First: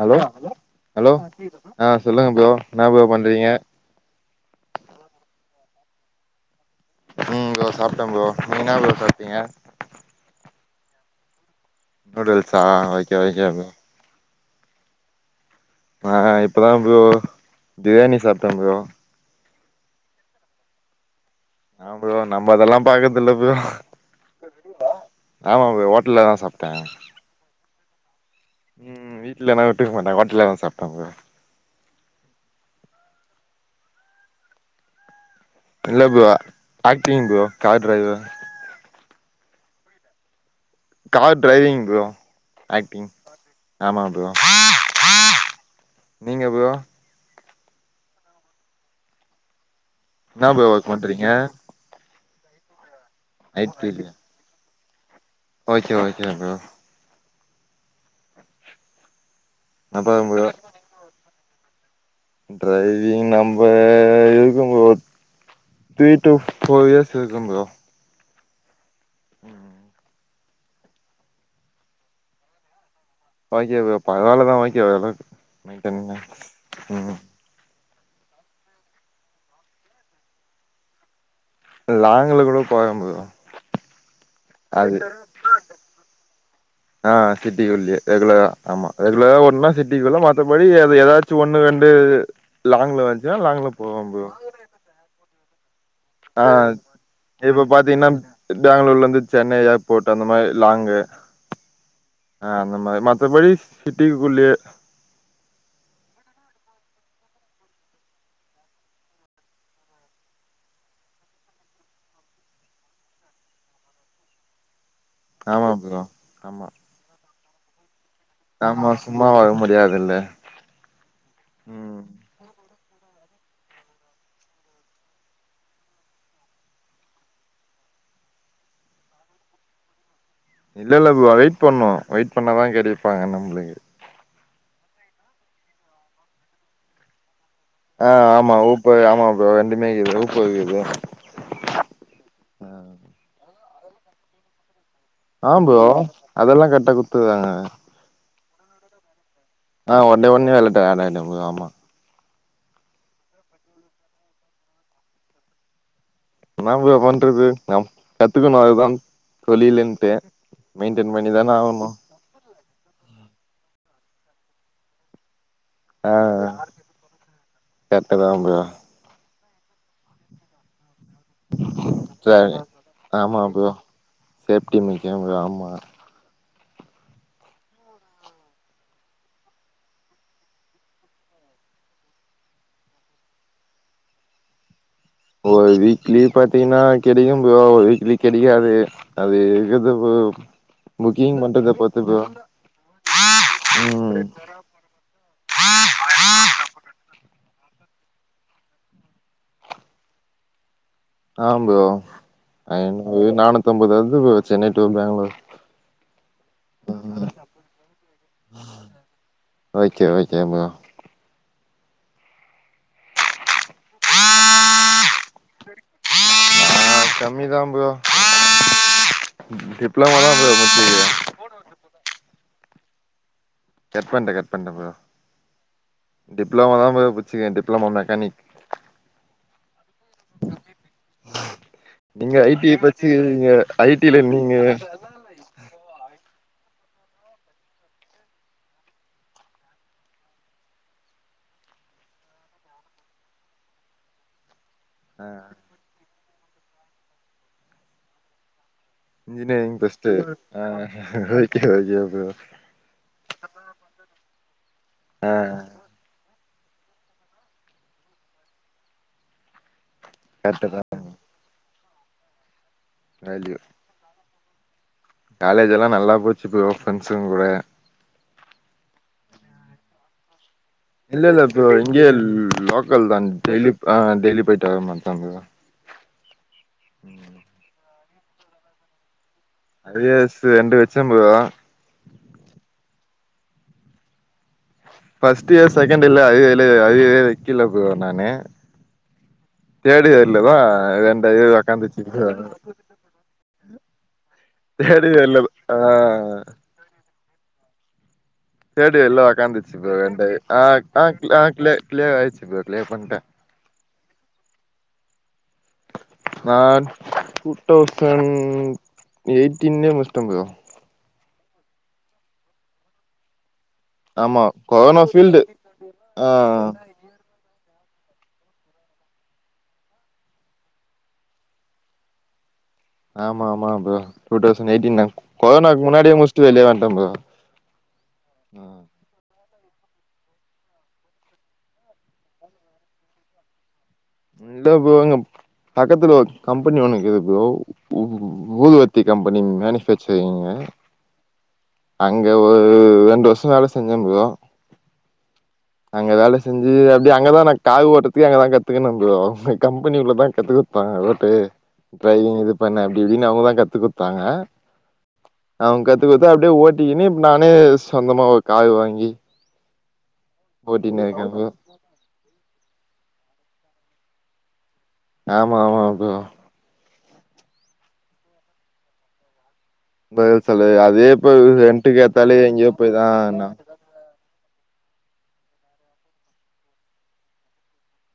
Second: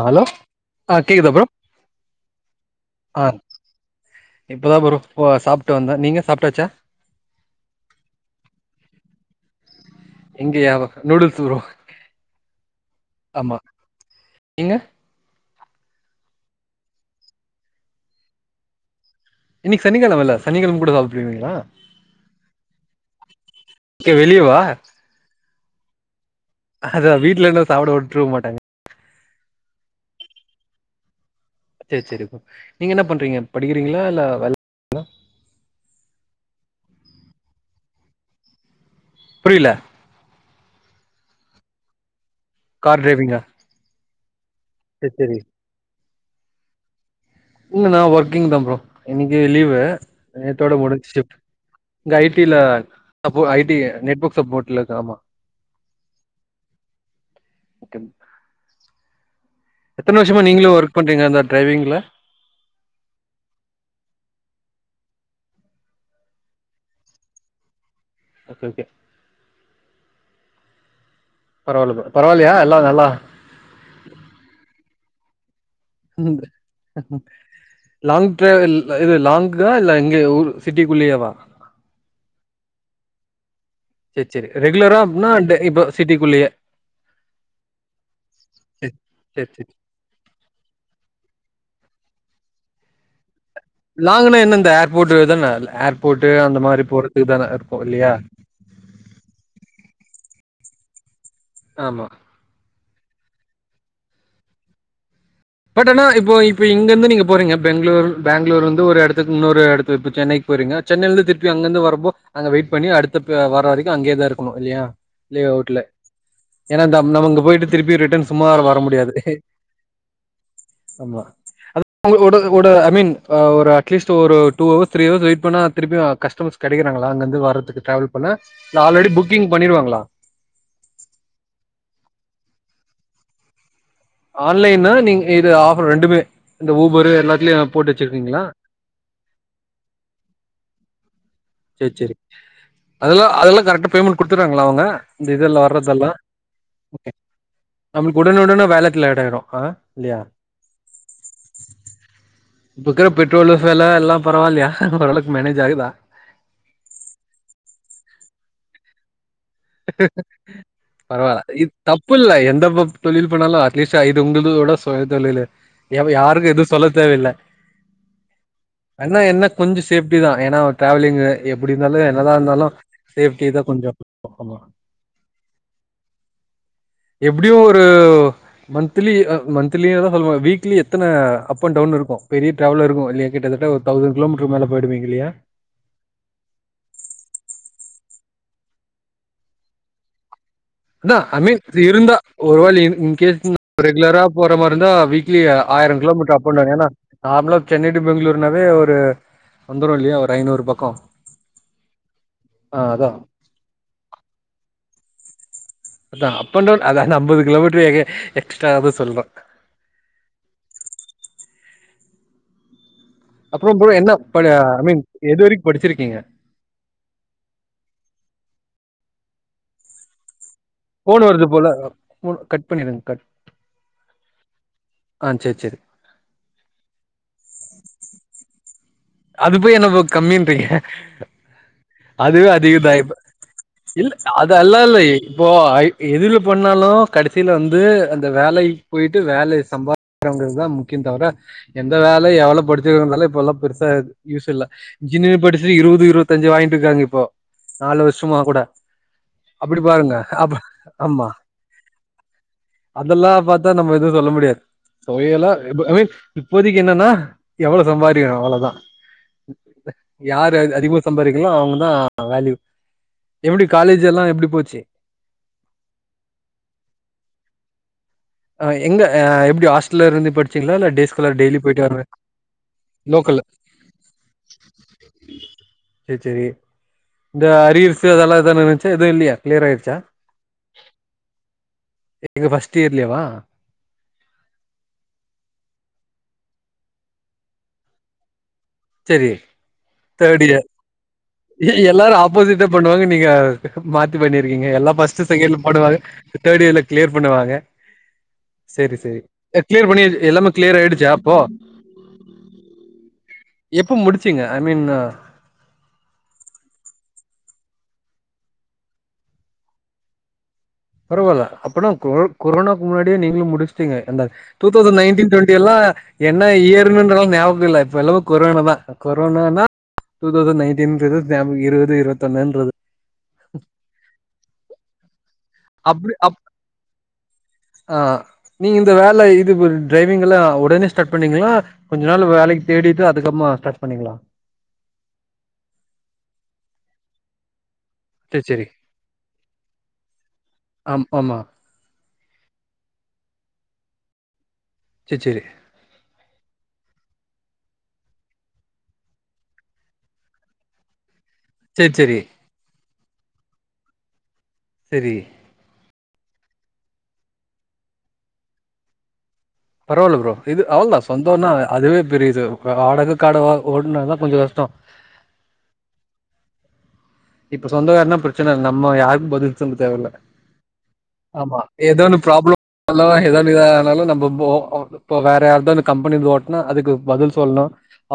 Hello ஆ hello கேக்குதா bro ஆ சொல்லுங்க ப்ரோ என்ன ப்ரோ ஆ பண்றீங்க இப்பதா ப்ரோ ஓ சாப்ட்டு வந்த நீங்க சாப்ட்டாச்சா ம் ப்ரோ சாப்ட்டே ப்ரோ நீங்க என்னா ப்ரோ சாப்பிட்டீங்க இங்கயா நூடுல்ஸ் ப்ரோ நூடுல்ஸ்ஸா ஆ ஓ ஆமா நீங்க நா‌ இப்பதா ப்ரோ பிரியாணி சாப்ட்டே‌ ப்ரோ இன்னைக்கு சனிக்கிழமல சனிக்கிழம கூட சாப்டுவீங்களா ஆம் ப்ரோ நம்ம அதெல்லா பாக்குறது இல்ல ப்ரோ ஓகே வெளியவா ஆமா ப்ரோ ஹோட்டல்லதா சாப் அதா வீட்டுல இருந்தா சாப்பிட வுட்ருக்க மாட்டாங்க உம் வீட்லல்லா விட்ருக்க மாட்டாங்க ஹோட்டல தா சாப்பிட்டாங்க சேரி சேரி ப்ரோ நீங்க என்ன பண்றீங்க படிக்கிறீங்களா இல்ல வேல இல்ல bro acting bro car driver புரியல car driving bro car acting டிரைவிங்கா ஆமா ப்ரோ சேரி சேரி நீங்க ப்ரோ இல்ல நா ஒர்க்கிங்தா ப்ரோ இன்னைக்கு லீவு என்ன ப்ரோ நேத்தோட ஒர்க் முடிஞ்சு பண்றீங்க இங்க ஐடில சப்போ ஐ ஐடி டி நெட்வொர்க் சப்போர்ட்ல இருக்க ஆமா ஓகே ஓகே ப்ரோ ஓகே எத்தன அப்பறம் வருஷமாக ப்ரோ நீங்களும் ஒர்க் பண்றீங்க அந்த ட்ரைவிங்குல டிரைவிங் நம்ப இருக்கும் bro three to four years இருக்கும் ப்ரோ ஓகே ஓகே உம் பரவால்ல ப்ரோ பரவாயில்லையா எல்லா நல்லா ஓகே ப்ரோ பரவாலதா ஓகே ப்ரோ மெயிண்டனிங் சொல்லுங்க ப்ரோ லாங் ட்ரைவர் இது லாங்க்கா இல்ல இங்கே ஊர் சிட்டிக்குள்ளேயேவா லாங்க்ல கூட போவே ப்ரோ செரி செரி ரெகுலரா அது அப்னா டெ இப்போ சிட்டிக்குள்ளயே ஆ சிட்டிக்குள்ளயே ரெகுலரா ஆமா ரெகுலரா சேரி ஓடுனா சேரி சிட் டிக்குள்ள மத்தபடி அது ஏதாச்சு ஒண்ணு ரெண்டு லாங்குல வந்துச்சுன்னா லாங்குல லாங்குனா என்ன இந்த ஏர்போர்ட்டு தான ஏர்போர்ட்டு ஆ அந்த மாரி போறதுக்கு தான இப்ப இருக்கு பாத்தீங்கன்னா இல்லையா பெங்களூர்ல இருந்து சென்னை ஏர்போர்ட்டு அந்த மாரி லாங்கு ஆமா ஆ அந்தமாரி மத்தபடி சிட்டிக்குள்ளயே பட் ஆனா இப்போ இப்போ இங்க இருந்து நீங்க போறீங்க பெங்களூர் பேங்களூர் வந்து ஒரு இடத்துக்கு இன்னொரு இடத்துக்கு இப்போ சென்னைக்கு போறீங்க சென்னையில இருந்து திருப்பி அங்கருந்து வரும்போ அங்க வெயிட் பண்ணி அடுத்த வர வரைக்கும் அங்கேதா இருக்கணு இல்லையா லீவ் ஆமா அவுட்ல ப்ரோ ஆமா ஏன்னா நம்ம அங்க போயிட்டு திருப்பி ரிட்டன் சும்மா வர ஆமா முடியாது சும்மா வர முடியாதில்ல ஆமா ஒடு ஒடு ஐ மீன் ஒரு அட்லீஸ்ட் ஒரு two hours three hours wait பண்ணா திருப்பியு கஸ்டமர்ஸ் கிடைக்குறாங்களா அங்க இருந்து வர்றதுக்கு ட்ராவல் பண்ண இல்ல ஆல்ரெடி புக்கிங் பண்ணிருவாங்களா இல்ல இல்ல ப்ரோ வெயிட் பண்ணு வெயிட் பண்ணாதா கிடைப்பாங்க நம்ளுக்கு ஆன்லைன்னா நீங்க இது ஆஃபர் ரெண்டுமே இந்த ஊபரு எல்லாத்துலயு போட்டு அ வச்சிருக்கீங்களா ஆமா ஊபர் ஆமா ப்ரோ ரெண்டுமே இக்குது ஊப்பர் இருக்கு செரி செரி அதெல்லா அதெல்லா கரெக்டா பேமெண்ட் குடுத்துறாங்களா அவங்க இந்த ஆ இதெல்லா ப்ரோ வர்றதெல்லா அதெல்லா கரெக்ட்டா குடுத்துறாங்க நம்ளுக்கு உடனே உடனே வேலட்ல அட் ஆயிரு ஆ அ இல்லையா ஒட்னே ஒட்னே வேலட்ல அட் ஆயிடு ப்ரோ ஆமா இப்ப இருக்க பெட்ரோல் வெல எல்லா பரவால்லயா ஓரளவுக்கு மேனேஜ் ஆகுதா என்ன ப்ரோ பண்றது நம் கத்துக்கணு அதுதா தொழிலுன்டு மெயின்டைன் பண்ணிதான ஆவனு ஃபுல்லா எந்தப்ப தொழில் போனாலு அட்லீஸ்ட் இது உங்கள்துதோட சுய தொழிலு எவ ஆ யாருக்கு எது சொல்ல தேவ இல்ல கரெக்ட்டு தா ப்ரோ ஆனா என்ன கொஞ்சோ சேஃப்டிதா எனா ட்ராவலிங்ள எப்டி இருந்தாலு என்னதா இருந்தாலு சேஃப்டிதா கொஞ்சோ ஆமா சேப்டி முக்கியோ ப்ரோ ஆமா எப்டியு ஒரு மந்த்லி அ மந்த்லியாத சொல்லுவோ வீக்லி எத்தன அப் அண்ட் டவுன் இருக்கு பெரிய டிரவல் இருக்கு இல்லையா கிட்டத்தட்ட தௌசன் கிலோமீட்டர் மேல போய்டுவீங்க இல்லயா ஒரு வீக்லி பாத்தீங்கனா கெடைக்கு ப்ரோ ஒரு வீக்லி கெடைக்காது அது இருகுது ப்ரோ அத்தா ஐ புக்கிங் மீன் பண்றத அப்டி பொறுத்து இருந்தா ப்ரோ ஒரு வாலி இன் கேஸ் ம் ரெகுலரா போற மாரி இருந்தா வீக்லி ஆயிரோ கிலோமீட்ரு அப் அண்ட் டவுனு எனா நார்மலா சென்னை டூ பெங்ளூர்னாவே ஒரு வந்துரு இல்லியா ஒரு ஐநூறு பக்கோ ஆ ப்ரோ ஆ அதா ஐநூறு நானூத்தம்பது வருது ப்ரோ சென்னை டூ பெங்ளூர் அதா அப் அண்ட் டவுன் அதா எனா அம்பது கிலோமீட்டர் எங்க எக்ஸ்ட்ராவா சொல்னு ஓகே ஓகே ப்ரோ அப்புறோ ப்ரோ என்ன ப ஐ மீன் எது வரிக் படிச்சிருக்கீங்க நா கம்மி தா ப்ரோ டிப்ளமோதா ப்ரோ முடிச்சிருக்கே போன் வருது போல போன் கட் பண்ணிருங்க கட் கட் பண்ட கட் பண்ட ப்ரோ ஆ சரி சரி டிப்ளமோதா ப்ரோ முச்சுருக்கே டிப்ளமோ மெக்கானிக் அது போய் என்ன ப்ரோ கம்மின்றீங்க நீங்க அதுவே ஐ டி அதிக தா இப்ப படிச்சிருக்கீங்க ஐ டி இல்ல ல அது நீங்க அல்லா இல்லயே இப்போ ஐ எதுல பண்ணாலு கடசில வந்து அந்த வேலைக்கு போய்ட்டு வேல சம்பா றவங்களுக்தா முக்கியந்தவர எந்த வேல எவ்வளோ படிச்சிருக்கோன்னலா இப்போல்லா பெருசா ப யூஸ் இல்ல ஆ இன்ஜினியர் படிச் இருவது இருவத்தஞ்சு வாங்கிட்ருக்காங்க இப்போ நாலு வருஷமா கூட இன்ஜினியரிங் அப்படி படிச்ட்டு பாருங்க அப்ப அ ஆமா ஓகே ஓகே ப்ரோ அதெல்லா பாத்தா நம்ம எதுவு சொல்ல முடியாது ஆ தொவயலா ப ஐ மின் இப்போதைக்கு என்னன்னா எவ்ளோ சம்பாரிகணு அவளதா யாரு அ கரெக்ட்டு தா அதிகமா சம்பாரிக்கங்ளோ அவங்கதா வேல்யூ எப்டி காலேஜ்லா எப்டி போச்சு காலேஜ்லா நல்லா போச்சு ப்ரோ ஃப்ரெண்ட்ஸுங் கூட அ எங்க ஆ எப்டி ஹாஸ்டல்ல இருந்து படிச்சீங்ளா இல்ல டே இல்ல ஸ்காலர் இல்ல டெய்லி ப்ரோ போயிட்டு வர இங்கயே லோக்கல்தா லோக்கல்ல டெய்லி அ டெய்லி போயிட்டு வர மாரிதா ப்ரோ செரி செரி இந்த அரியர்சு அதெல்லா அதா இருன்சா எது இல்லியா அரியர்ஸு ரெண்டு வெச்ச ப்ரோ எது ஃபஸ்ட் இயர்லயேவா ஃபஸ்ட் இயர் செகண்ட் இயர்ல அரியரே அரியரே வெக்கில ப்ரோ நானு செரி தேர்ட் இயர்லதா இயர் ரெண்டு இது ஒக்காந்துச்சு எல்லாரு ஆப்போசிட்டா பண்ணுவாங்க நீங்க மாத்தி பண்ணிருக்கீங்க எல்லா தேர்ட் ஃபர்ஸ்ட்டு இயர்ல செகண்ட்ல ஆ போடுவாங்க தேர்டு இயர்ல கிளியர் பண்ணுவாங்க சேரி சேரி தேடியர்ல உக்காந்துச்சு கிளியர் ப்ரோ பண்ணி எண்ட எல்லாமே ஆ கிளியர் ஆயிடுச்சா அப்போ ஆ கிள கிளியர் ஆயிச்சு ப்ரோ கிளியர் பண்ட எப்போ முடிச்சிங்க ஐ மீன் நா டூ தௌசண்ட் எயிட்டின்லே முடிச்சிட ப்ரோ பரவால்ல அப்பனா கொர கொரனாக்கு முன்னாடியே நீங்களும் முடிச் எப்டிங்க அந்த ஆமா two thousand corona nineteen field டொன்டிலா ஆ என்ன இயர்னு ஞாபகம் இல்ல இப்பல்லவு கொரோனா தா கொரோனான டூ தௌவ்சண்ட் நைட்டி இருவத்தி அம் இருவது இருவத்தொன்னுன்றது ஆமா ஆமா ப்ரோ டூ தௌசண்ட் எயிட்டீன் நா கொரோனாக்கு அப்டி முன்னாடியே அப் முடிச்சிட்டு வெளிய வண்ட ப்ரோ ஆ நீங்க இந்த வேல இது ட்ரைவிங்லா உடனே ஸ்டார்ட் பண்ணீங்களா கொஞ்ச நாள் வேலைக்கு தேடிட்டு அதுக்கப்புமா ஸ்டார்ட் பண்ணிக்கலா இல்ல ப்ரோ பக்கத்துல ஒரு கம்பெனி ஒண்ணு இருக்குது ப்ரோ உம் சேரி சேரி ஊதுவத்தி கம்பெனி மேனுபேக்சரிங்கு ஆம் ஆமா அங்க ஒரு ரெண்டு வருஷம் வேல செஞ்ச ப்ரோ சே சேரி அங்க வேல செஞ்சு அப்டி அங்கதா நா கார் ஓட்டுறதுக்கு அங்கதா கத்துக்குன ப்ரோ அங்க கம்பெனி உள்ளதா கத்துக் ப்பா ஓட்டு சேரி சேரி ட்ரைவிங் இது பண்ணு அப்டி இப்டின்னு அவுங்கதா கத்து குடுத்தாங்க செரி அவுங்க கத்து குடுத்து அப்டியே ஓட்டிக்கினு நானே சொந்தமா ஒரு காரு வாங்கி பரவால்ல ப்ரோ இது அவ்வளோ தா ஓட்டினு இருக்கே ப்ரோ சொந்தோனா அதுவே பெரிய இது வாடக கடவா ஓட்னாதா கொஞ்சோ கஷ்டோ ஆமா ஆமா ப்ரோ இப்ப சொந்த கார்னா பிரச்சன இல நம்ம யாருக்கு பதில் சொல்ல தேவ இல்ல பதில் சொல்லு அதே இப்ப ஆமா ரெண்ட்டுக்கு ஏதோ ஒன் எத்தாலே எங்கேயோ போய்தா ப்ரளாம்னா ஏதோ ஆகனு ன்னாலு நம்ப இப்ப வேற இப்ப யார்தா கம்பெனிது ஓட்டுனா அதுக்கு பதில் சொல்லணு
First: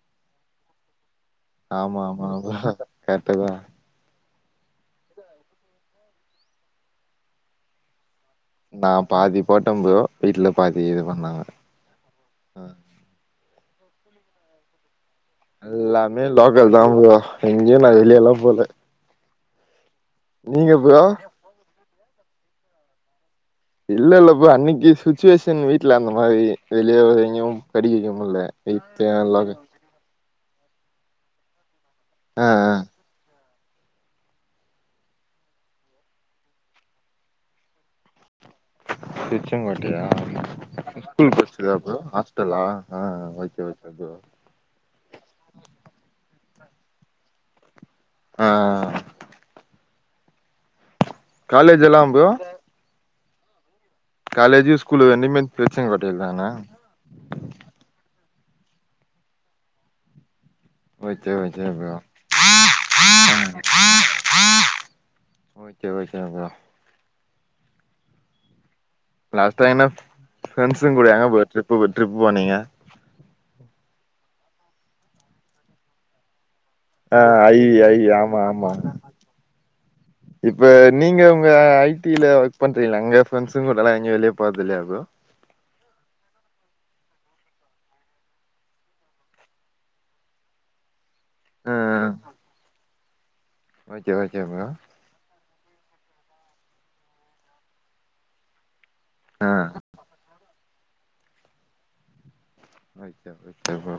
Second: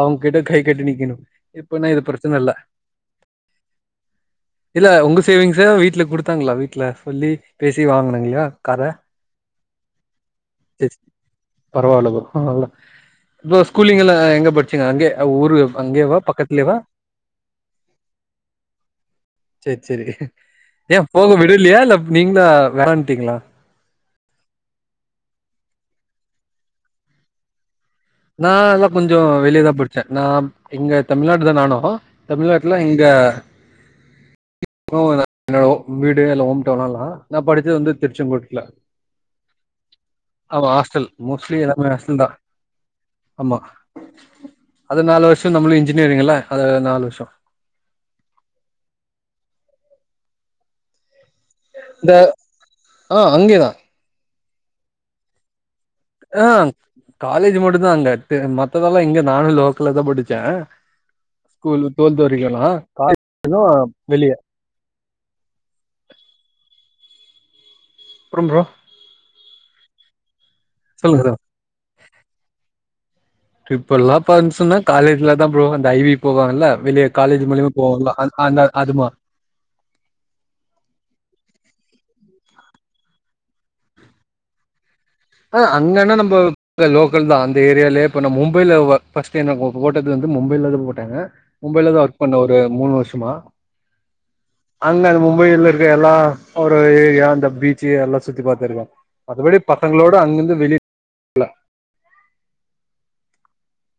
அவுங் கிட்ட கை கட்டி நிக்கணு இப்பன்னா இது பிரச்சன இல்ல கரெக்டுதா இல்ல உங்க சேவிங்ஸ வீட்ல குடுத்தாங்களா வீட்ல சொல்லி பேசி வாங்கனு இல்லயா நா பாதி போட்ட ப்ரோ வீட்ல பாதி சரி இது சரி பண்ணாங்க பரவால்ல ப்ரோ பரவால்ல இப்ப ஸ்கூலிங்கலா எங்க படிச் சிங்க அங்கே ஊரு அங்கேவா எல்லாமே லோக்கல் பக்கத்லேவா தா ப்ரோ எங்கேயு நா வெளியல போல செர் சேரி நீங்க ப்ரோ ஏன் போக விடலயா இல்ல நீங்களா வேணான்ட்டீங்களா இல்ல இல்ல ப்ரோ அன்னைக்கு சுச்சுவேஷன் வீட்ல அந்த மாரி வெளிய வேற எங்கயு படிக்க வைக்க முல்ல நாலா வீட்ல கொஞ்சோ வெளிய லோக்கல் தா படிச்சே நா இங்க தமிழ்நாடு தா நானு ஆ ஆ தமிழ்நாட்ல இங்க ப்ரோ என்னோட வீடு எல்லா ஹோம் டவுன்ல்லா நா படிச்சது வந்து திருச்செங்கோட்டுல திருச்செங்கோட்லையா ஹாஸ்டல் ஸ்கூல் மோஸ்ட்லி படிச்சதா எல்லாமே ப்ரோ ஹாஸ்டல் தா ஹாஸ்டலா ஆ ஆமா ஓகே ஓகே ப்ரோ அது நாலு வருஷோ நம்மளு இஞ்னியரிங்குல அது நாலு வருஷோ ஆ காலேஜ் எல்லா இந்த ப்ரோ ஆ அங்கேதா காலேஜி ஸ்கூலு ரெண்டுமே திருச்செங்கோட்ல ஆ தானா காலேஜ் மட்டும்தா அங்க மத்ததெல்லா இங்க நானு லோக்கல்ல தா படிச்சேன் ஓகே ஓகே ஸ்கூல் ப்ரோ டுவெல்தா வரைக்கு அங்கதா காலேஜ் தா வெளிய ஓகே ஓகே அதா ப்றம் ப்ரோ லாஸ்ட்டா எனப் ஃபிரண்ட்ஸ்ங் கூட சொல்லுங்க எங்க ப்ரோ போ ட்ரிப்பு ட்ரிப் போனீங்க ட்ரிப்பெல்லா பங்ஷன்னா காலேஜ்லதா ப்ரோ அந்த ஐ வி போவாங்கல வெளியே ஆ காலேஜ் ஐ மூலியமா ஐ போவோல்ல ஆமா அந்த ஆமா அதுமா இப்ப நீங்க உங்க ஐ டி ல ஒர்க் பண்றீங்களா அங்க பிரண்ட்ஸ்ங்க கூடல்லா எங்கே வெளியே போறது இல்லையா ப்ரோ ஆ அங்கனா நம்போ ங்க லோக்கல்தா அந்த ஏரியாலேயே இப்போ நா மும்பைல ஒ ஃபஸ்டு எனக்கு போட்டது வந்து மும்பைலதா போட்டாங்க ஆ மும்பைலதா ஆ ஒர்க் பண்ண ஒரு மூணு வருஷமா ஓகே ஓகே ப்ரோ அங்க மும்பையில இருக்க எல்லா ஒரு ஏரியா அந்த பீச்சு எல்லா சுத்தி பாத்துருக்கோ ஆ மத்தபடி ப பசங்கங்களோட அங்கருந்து வெளிய ஓகே [unintelligible] ப்ரோ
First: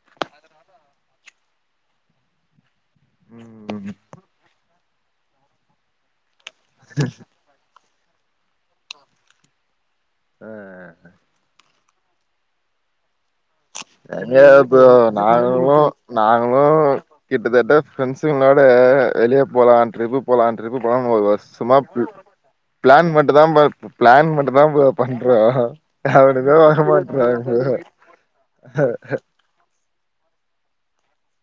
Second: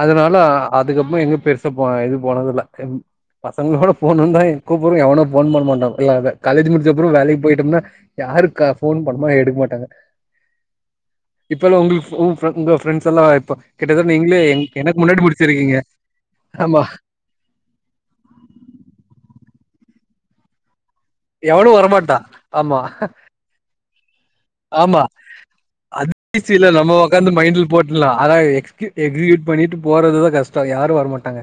அதனால அதுக்கப்பமா எங்க பெருசா போ இது போனதுல எம் ம் பசங்களோட போனுன்தா கூப்புறோ எவனு ஃபோன் பண்ண மாட்டாங் ல்ல வ காலேஜ் முடிச்சப்பறொ வேலைக்கு போயிட்டோம்னா யாருக்க ஃபோன் பண்ணமோ எடுக்க மாட்டாங்க ஆ அ உங்கள உங்களுக் உங் உங்க ஃப்ரண்ட்ஸ் எல்லா இருப்பாங் கிட்ட தட்ட எங்க நீங்களே ப்ரோ எனக்கு முன்னாடி நாங்களு முடிச்சிருக்கீங்க. நாங்களு ஆமா கிட்டத்தட்ட ஃப்ரெண்ட்ஸ்ங்களோட வெளியே போலா ட்ரிப்பு போலா ட்ரிப்பு போலாம்னு ஒரு எவனு வருஷமா வரமாட்டா ஆமா பிளான் மட்டுந்தா ப பிளான் மட்டுந்தா ப்ரோ பண்றோ [inaudible] அவனுங்க சில நம்ம உக்காந்து வரமாட்றாங்க மைண்ட்ல போட்டுலா ஆனா எக்ஸ்க்யு எக்ஸ்யூட் பண்ணிட்டு போறதுதா கஷ்டொ யாரும் வரமாட்டாங்க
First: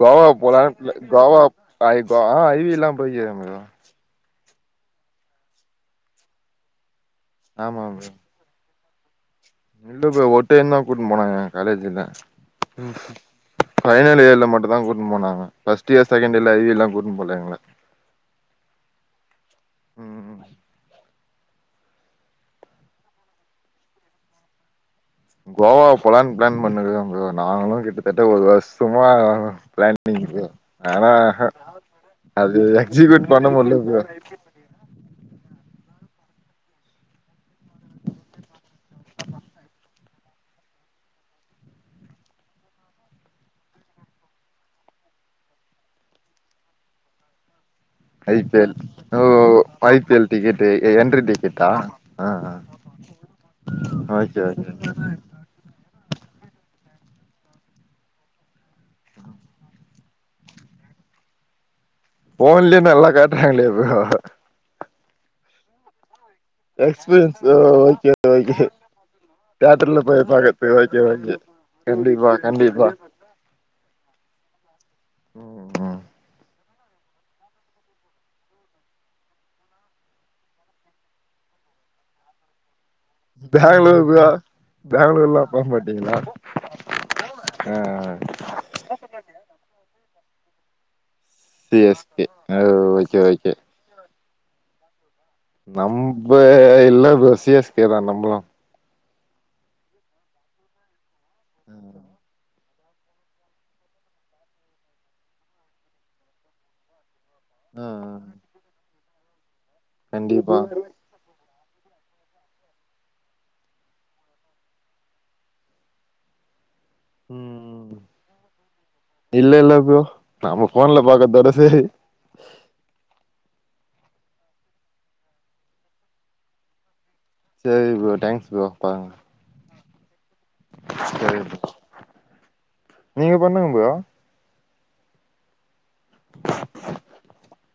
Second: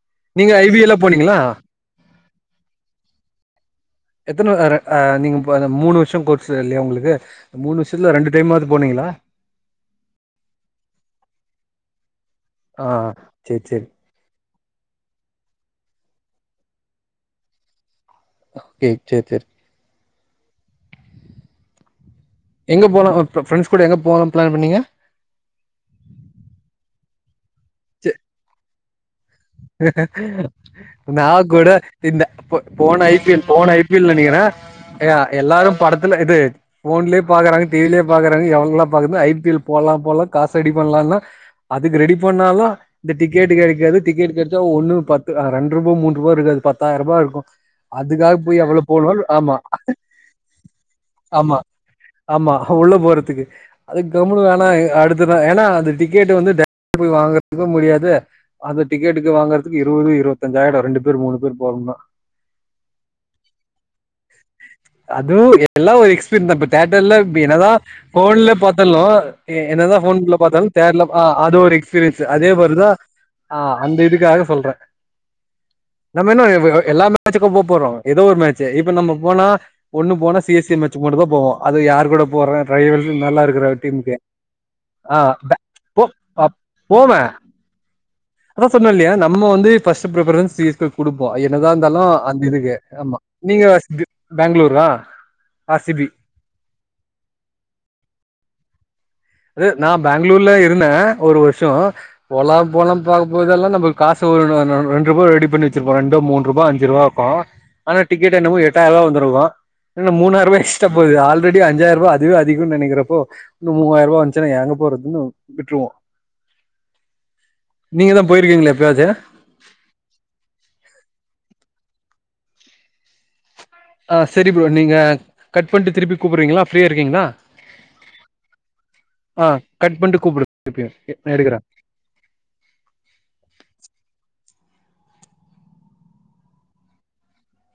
கோவா நீங்க போலா ஐ வி எல்லா போனீங்களா கோவா ஆ இப்போ ஐ வி எல்லா போய்ருக்கங்க மேடொ எத்தன ர அ நீங்க இப்ப ந மூணு வருஷோ கோர்ஸ் இல்லையா உங்களுக்கு மூணு ஆமா ப்ரோ வருஷத்துல ரெண்டு டைமாது போனீங்களா இல்ல ப்ரோ ஒரு டைம்தா கூட்டு போனாங்க காலேஜ்ல ஆ சேரி சேரி ஃபைனல் இயர்ல மட்டுந்தா கூட்டு போனாங்க ஃபஸ்ட் இயர் செகண்ட் இயர்ல ஐ வி எல்லா கூட்டு போகல எங்கள கே சேர் சேர் ம் ம் எங்க போனூ ஃப் ஃப்ரண்ட்ஸ் கூட எங்கே போனுன் பிளான் பண்ணீங்க கோவா போலான்னு பிளான் பண்ணிருக்கோ ப்ரோ நாங்களு சே கிட்டத்தட்ட ஒரு வருஷமா பிளானிங் ப்ரோ ஆனா நா கூட இந்த போ அது போன ஐ பி எக்ஸிக்யூட் எல் பண்ண போன முடில ஐ பி ப்ரோ எல் நெனைக்குற ய எல்லாரு படத்துல இது ஃபோன்லேயு பாக்குறாங்க டி வி லயு பாக்குறாங்க எவங்கல்லா பாக்குறது ஐ பி எல் போலா போலா காச ரெடி பண்லானா அதுக்கு ரெடி பண்ணாலு இந்த டிக்கெட் கெடைக்காது டிக்கெட் கெ ச்சா ஒன்னு பத்து அ ரெண்ட் ரூபா மூன்றூபா இருக்காது பத்தாயிருபா இருக்கு அதுக்காக ஐ பி போய் எல் எவ்வளோ ஓ போனுன் ஆமா I P L ticket entry ஆமா டிக்கெட்டா ஆ ஆ ஆமா உள்ள போறதுக்கு அது ஓகே கம்முன்னு வேணா ஓகே எ அடுத்த ஏனா அந்த டிக்கெட் வந்து [inaudible] போய் வாங்குறதுக்கு முடியாது அந்த டிக்கெட்டு வாங்கறதுக்கு இருவது இருவத்தஞ்சாயிடோ ரெண்டு பேர் மூணு பேர் போனும்னா ஃபோன்லயே நல்லா காட்டுறாங்களே ப்ரோ அதுவு எல்லா ஒரு எக்ஸ் ப்ப இந்தப்ப தியேட்டர்ல ப்ப எக்ஸ்பீரியன்ஸ் என்னதா ஓகே ஃபோன்ல ஓகே பாத்தாலு எ என்னதா தேட்டர்ல போய் ஃபோன்ல பாத் டம் பாக்கறதுக்கு ஓகே தர்லம் ஆ ஓகே அது ஒரு எக்ஸ்பீரியன்ஸ் கண்டிப்பா அதே மாரிதா கண்டிப்பா ஆ அந்த இதுக்காக சொல்ற ம் ம் நம்ம இன்னு எல்லாமே மச்சுக்கா போ போறோ ஏதோ ஒரு மேச்சு இப்ப நம்ம போனா ஒண்ணு போனா சி எஸ் கே மேச்சுக்கு மட்டு தா போவோ அது யார் கூட போற [unintelligible] நல்லா இருக்கற டீமுக்கு பெங்களூர்ல ஆ போ போம அ அதா சொன்னல்லயா நம்ம வந்து பஸ்ட் பிரிபரன்ஸ் சி எஸ் குடுப்போ என்னதா சி எஸ் இந்தாலு கே அந்த ஆ இதுக்கு ஓகே ஆமா ஓகே நீங்க பங்ளூரா நம்ம இல்ல ப்ரோ சி யஷ் கே தா நம்மளு அது நா பங்ளூர்ல இருந்த ஒரு வருஷோ போலா போலாம் பாக்க போதெல்லாம் நம்ம காசு ஒரு ரெண் ரூபா ரெடி பண்ணி வச்சிருப்போ ரெண்டு மூண்ரூபா அஞ்சுரூபா இருக்கு ஆ ஆனா ஆ டிக்கெட் என்னம்மோ எட்டாயிரூவா வந்துருகு இதுல மூணாயிரூபா கண்டிப்பா எக்ஸ்ட்ரா து ஆல்ரடி அஞ்சாயிரூவா அதுவே அதிகம்னு நனைக்கிறப்போ மூவாயிரூபா வந்துச்சுனா எங்க போறதுன்னு விட்ருவோ ம் நீங்க தா போய்ருக்கீங்ளா எப்பயாச்ச இல்ல இல்ல ப்ரோ நம்ம ஃபோன்ல பாக்கர்தோட சரி ஆ சரி ப்ரோ நீங்க கட் பண்ட்டு திருப்பி கூப்டுறீங்ளா ஃப்ரீயா இருக்கீங்ளா சேரி ப்ரோ தேங்க்ஸ் ப்ரோ பா ஆ கட் பண்ட்டு கூப்டு ஓகே நா சேரி எடுக்குற ப்ரோ நீங்க பண்ணுங்க பா [inaudible]